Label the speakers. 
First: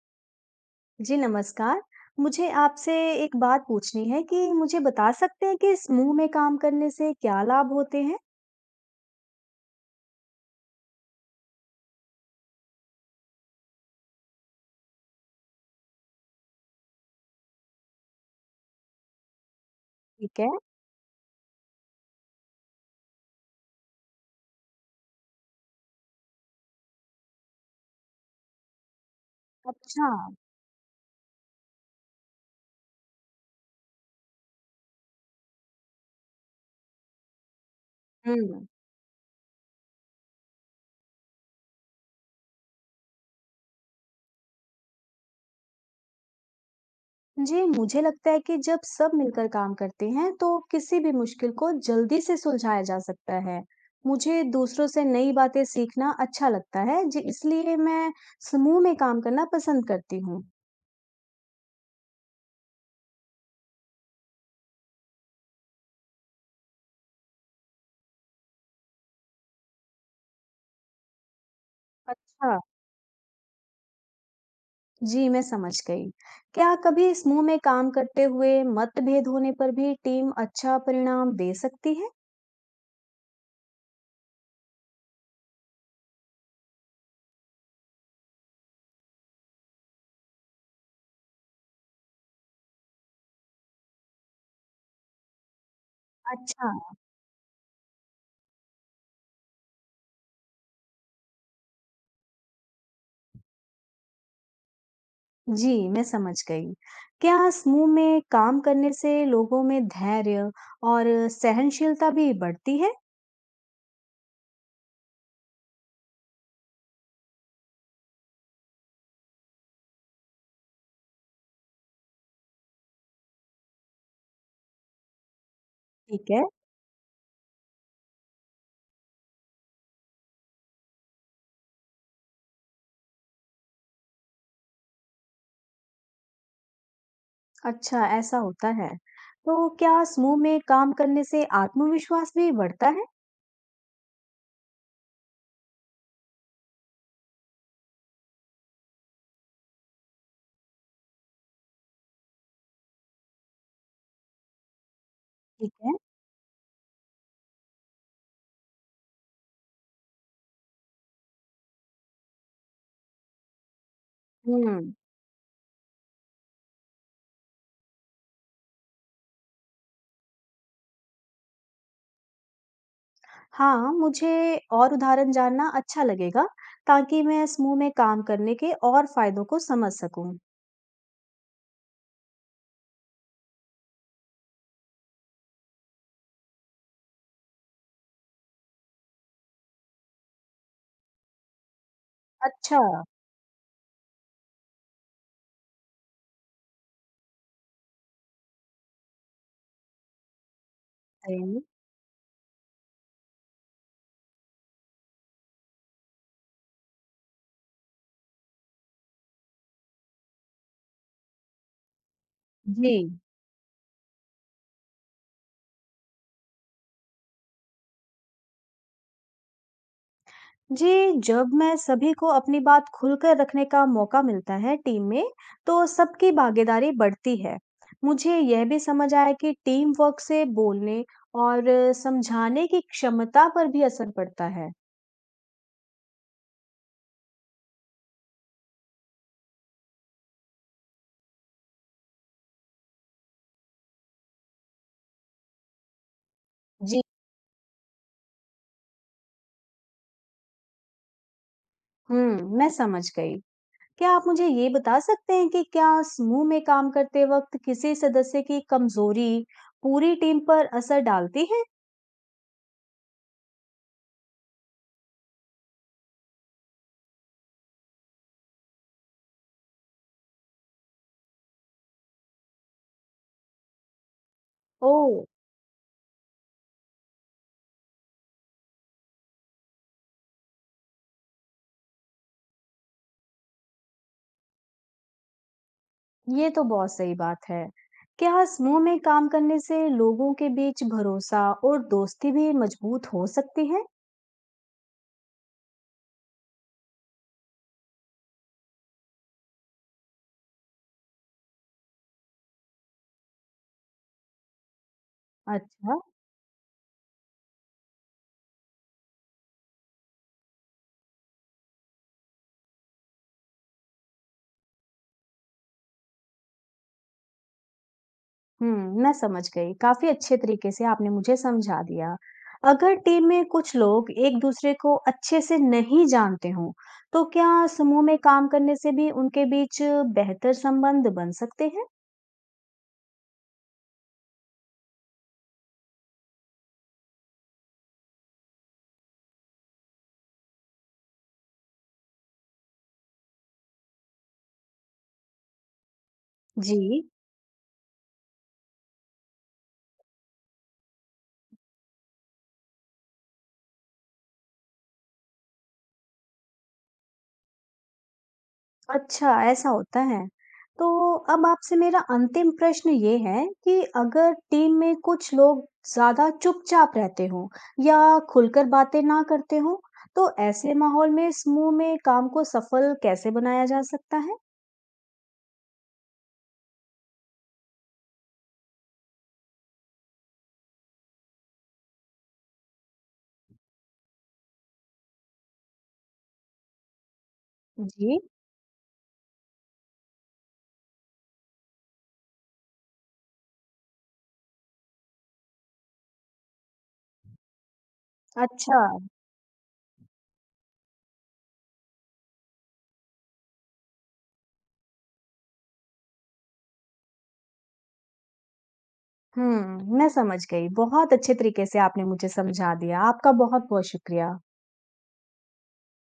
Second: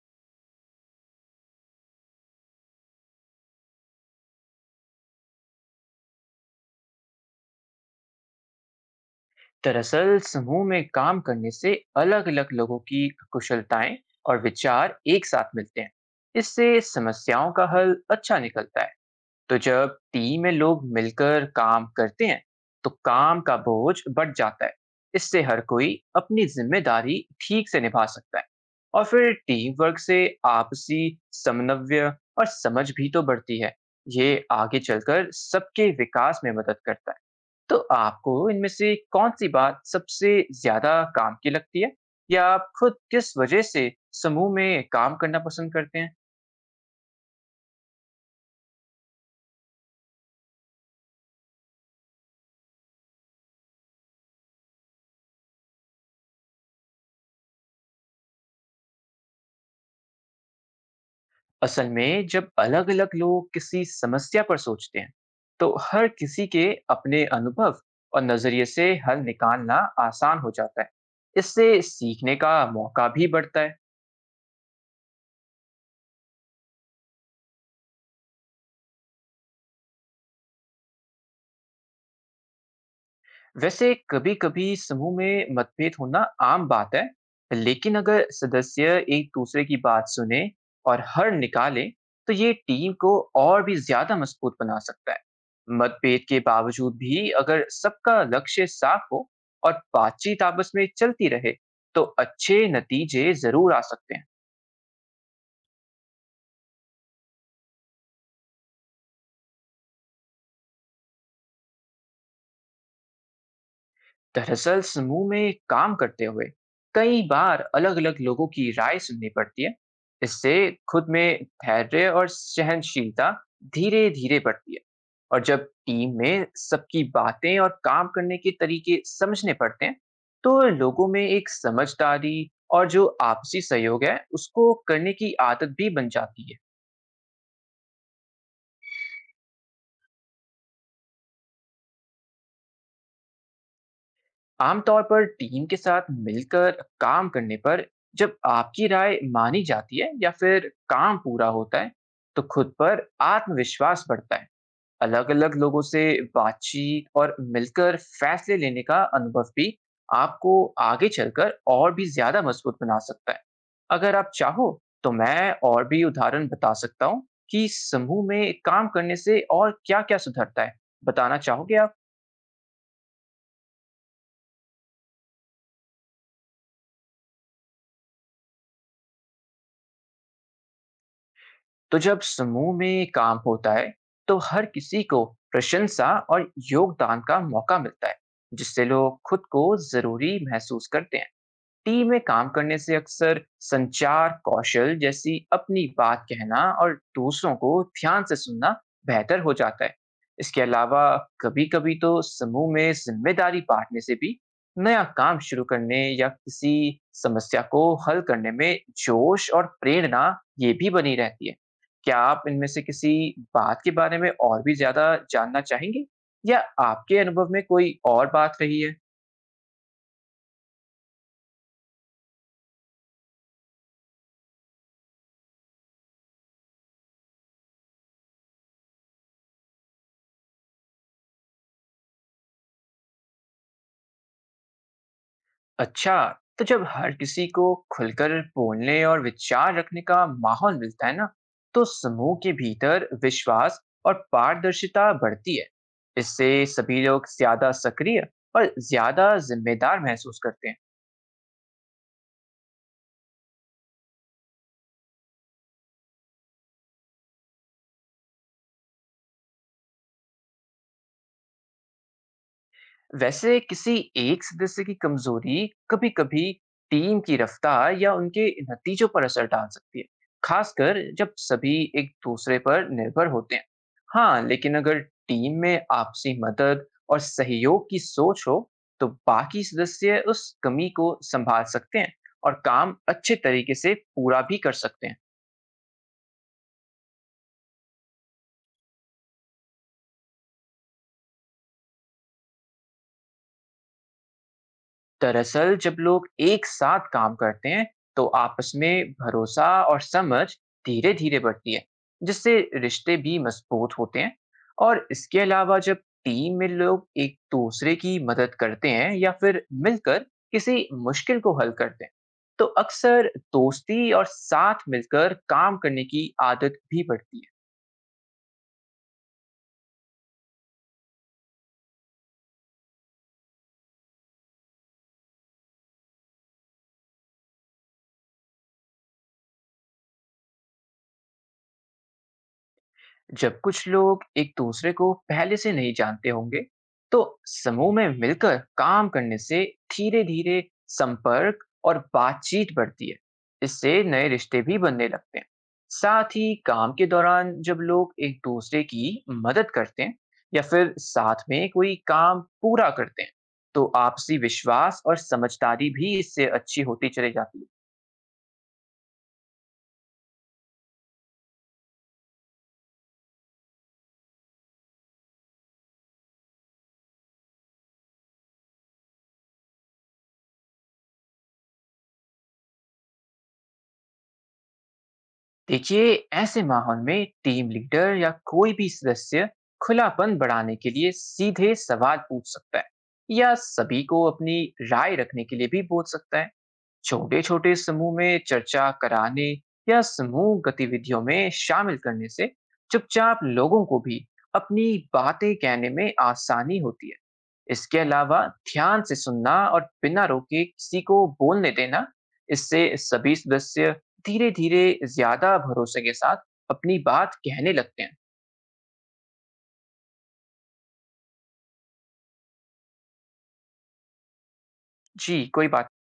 Speaker 1: जी नमस्कार। मुझे आपसे एक बात पूछनी है कि मुझे बता सकते हैं कि समूह में काम करने से क्या लाभ होते हैं?
Speaker 2: दरअसल समूह में काम करने से अलग अलग लोगों की कुशलताएं और विचार एक साथ मिलते हैं। इससे समस्याओं का हल अच्छा निकलता है। तो जब
Speaker 1: ठीक
Speaker 2: टीम
Speaker 1: है।
Speaker 2: में लोग मिलकर काम करते हैं तो काम का बोझ बढ़ जाता है। इससे हर कोई अपनी जिम्मेदारी ठीक से निभा सकता है। और फिर टीम वर्क
Speaker 1: अच्छा।
Speaker 2: से आपसी समन्वय और समझ भी तो बढ़ती है। ये आगे चलकर सबके विकास में मदद करता है। तो आपको
Speaker 1: हम्म।
Speaker 2: इनमें से कौन-सी बात सबसे ज़्यादा काम की लगती है? या आप खुद किस वजह से समूह में काम करना पसंद करते हैं?
Speaker 1: जी मुझे लगता है कि जब सब मिलकर काम करते हैं तो किसी भी मुश्किल को जल्दी से सुलझाया जा सकता है। मुझे दूसरों से नई बातें सीखना अच्छा लगता है जी, इसलिए मैं समूह में काम करना पसंद करती हूँ।
Speaker 2: असल में जब अलग-अलग लोग किसी समस्या पर सोचते हैं, तो हर किसी के अपने अनुभव और नज़रिए से हल निकालना आसान हो जाता है। इससे सीखने का
Speaker 1: अच्छा।
Speaker 2: मौका भी बढ़ता है।
Speaker 1: जी, मैं समझ गई। क्या कभी समूह में काम करते हुए मतभेद होने पर भी टीम अच्छा परिणाम दे सकती है?
Speaker 2: वैसे कभी-कभी समूह में मतभेद होना आम बात है, लेकिन अगर सदस्य एक दूसरे की बात सुने और हल निकाले, तो ये टीम को और भी ज्यादा मजबूत बना सकता है। मतभेद के
Speaker 1: अच्छा।
Speaker 2: बावजूद भी अगर सबका लक्ष्य साफ हो और बातचीत आपस में चलती रहे, तो अच्छे नतीजे जरूर आ सकते हैं।
Speaker 1: जी, मैं समझ गई। क्या समूह में काम करने से लोगों में धैर्य और सहनशीलता भी बढ़ती है?
Speaker 2: दरअसल समूह में काम करते हुए कई बार अलग अलग लोगों की राय सुननी पड़ती है। इससे खुद में धैर्य और सहनशीलता धीरे धीरे बढ़ती है। और जब टीम
Speaker 1: ठीक है।
Speaker 2: में सबकी बातें और काम करने के तरीके समझने पड़ते हैं तो लोगों में एक समझदारी और जो आपसी सहयोग है उसको करने की आदत भी बन जाती है।
Speaker 1: अच्छा, ऐसा होता है। तो क्या समूह में काम करने से आत्मविश्वास भी बढ़ता है?
Speaker 2: आमतौर पर टीम के साथ मिलकर काम करने पर जब आपकी राय मानी जाती है या फिर काम पूरा होता है, तो खुद पर आत्मविश्वास बढ़ता है। अलग-अलग
Speaker 1: ठीक
Speaker 2: लोगों
Speaker 1: है।
Speaker 2: से बातचीत और मिलकर फैसले लेने का अनुभव भी आपको आगे चलकर और भी ज्यादा मजबूत बना सकता है। अगर आप चाहो,
Speaker 1: हुँ।
Speaker 2: तो मैं और भी उदाहरण बता सकता हूँ कि समूह में काम करने से और क्या-क्या सुधरता है। बताना चाहोगे आप?
Speaker 1: हाँ, मुझे और उदाहरण जानना अच्छा लगेगा ताकि मैं समूह में काम करने के और फायदों को समझ सकूं।
Speaker 2: तो जब समूह में काम होता है तो हर किसी को प्रशंसा और योगदान का मौका मिलता है, जिससे लोग खुद को जरूरी महसूस करते हैं। टीम में काम करने
Speaker 1: अच्छा,
Speaker 2: से अक्सर संचार कौशल जैसी अपनी बात कहना और दूसरों को ध्यान से सुनना बेहतर हो जाता है। इसके अलावा
Speaker 1: बताइए।
Speaker 2: कभी कभी तो समूह में जिम्मेदारी बांटने से भी नया काम शुरू करने या किसी समस्या को हल करने में जोश और प्रेरणा ये भी बनी रहती है। क्या आप इनमें से
Speaker 1: जी,
Speaker 2: किसी बात के बारे में और भी ज्यादा जानना चाहेंगे या आपके अनुभव में कोई और बात रही है?
Speaker 1: जी, जब मैं सभी को अपनी बात खुलकर रखने का मौका मिलता है टीम में, तो सबकी भागीदारी बढ़ती है। मुझे यह भी समझ आया कि टीम वर्क से बोलने और समझाने की क्षमता पर भी असर पड़ता है।
Speaker 2: अच्छा, तो जब हर किसी को खुलकर बोलने और विचार रखने का माहौल मिलता है ना, तो समूह के भीतर विश्वास और पारदर्शिता बढ़ती है। इससे
Speaker 1: जी।
Speaker 2: सभी लोग ज्यादा सक्रिय और ज्यादा जिम्मेदार महसूस करते हैं।
Speaker 1: मैं समझ गई। क्या आप मुझे ये बता सकते हैं कि क्या समूह में काम करते वक्त किसी सदस्य की कमजोरी पूरी टीम पर असर डालती है?
Speaker 2: वैसे किसी एक सदस्य की कमजोरी कभी-कभी टीम की रफ्तार या उनके नतीजों पर असर डाल सकती है, खासकर जब सभी एक दूसरे पर निर्भर होते हैं। हाँ, लेकिन अगर
Speaker 1: ओह,
Speaker 2: टीम में आपसी मदद और सहयोग की सोच हो, तो बाकी सदस्य उस कमी को संभाल सकते हैं और काम अच्छे तरीके से पूरा भी कर सकते हैं।
Speaker 1: ये तो बहुत सही बात है। क्या समूह में काम करने से लोगों के बीच भरोसा और दोस्ती भी मजबूत हो सकती है?
Speaker 2: दरअसल जब लोग एक साथ काम करते हैं तो आपस में भरोसा और समझ धीरे धीरे बढ़ती है, जिससे रिश्ते भी मजबूत होते हैं। और इसके अलावा जब
Speaker 1: अच्छा।
Speaker 2: टीम में लोग एक दूसरे की मदद करते हैं या फिर मिलकर किसी मुश्किल को हल करते हैं, तो अक्सर दोस्ती और साथ मिलकर काम करने की आदत भी बढ़ती है।
Speaker 1: हुँ, मैं समझ गई। काफ़ी अच्छे तरीके से आपने मुझे समझा दिया। अगर टीम में कुछ लोग एक-दूसरे को अच्छे से नहीं जानते हों, तो क्या समूह में काम करने से भी उनके बीच बेहतर संबंध बन सकते हैं?
Speaker 2: जब कुछ लोग एक दूसरे को पहले से नहीं जानते होंगे तो समूह में मिलकर काम करने से धीरे धीरे संपर्क और बातचीत बढ़ती है। इससे नए रिश्ते भी बनने लगते हैं। साथ ही काम
Speaker 1: जी।
Speaker 2: के दौरान जब लोग एक दूसरे की मदद करते हैं या फिर साथ में कोई काम पूरा करते हैं, तो आपसी विश्वास और समझदारी भी इससे अच्छी होती चली जाती है।
Speaker 1: अच्छा, ऐसा होता है। तो अब आपसे मेरा अंतिम प्रश्न ये है कि अगर टीम में कुछ लोग ज़्यादा चुपचाप रहते हों या खुलकर बातें ना करते हों, तो ऐसे माहौल में समूह में काम को सफल कैसे बनाया जा सकता है?
Speaker 2: देखिए, ऐसे माहौल में टीम लीडर या कोई भी सदस्य खुलापन बढ़ाने के लिए सीधे सवाल पूछ सकता है या सभी को अपनी राय रखने के लिए भी बोल सकता है। छोटे छोटे समूह
Speaker 1: जी,
Speaker 2: में चर्चा कराने या समूह गतिविधियों में शामिल करने से चुपचाप लोगों को भी अपनी बातें कहने में आसानी होती है। इसके अलावा
Speaker 1: अच्छा।
Speaker 2: ध्यान से सुनना और बिना रोके किसी को बोलने देना, इससे सभी सदस्य धीरे-धीरे ज़्यादा भरोसे के साथ अपनी बात कहने लगते हैं।
Speaker 1: हुँ, मैं समझ गई। बहुत अच्छे तरीके से आपने मुझे समझा दिया। आपका बहुत-बहुत शुक्रिया।
Speaker 2: जी, कोई बात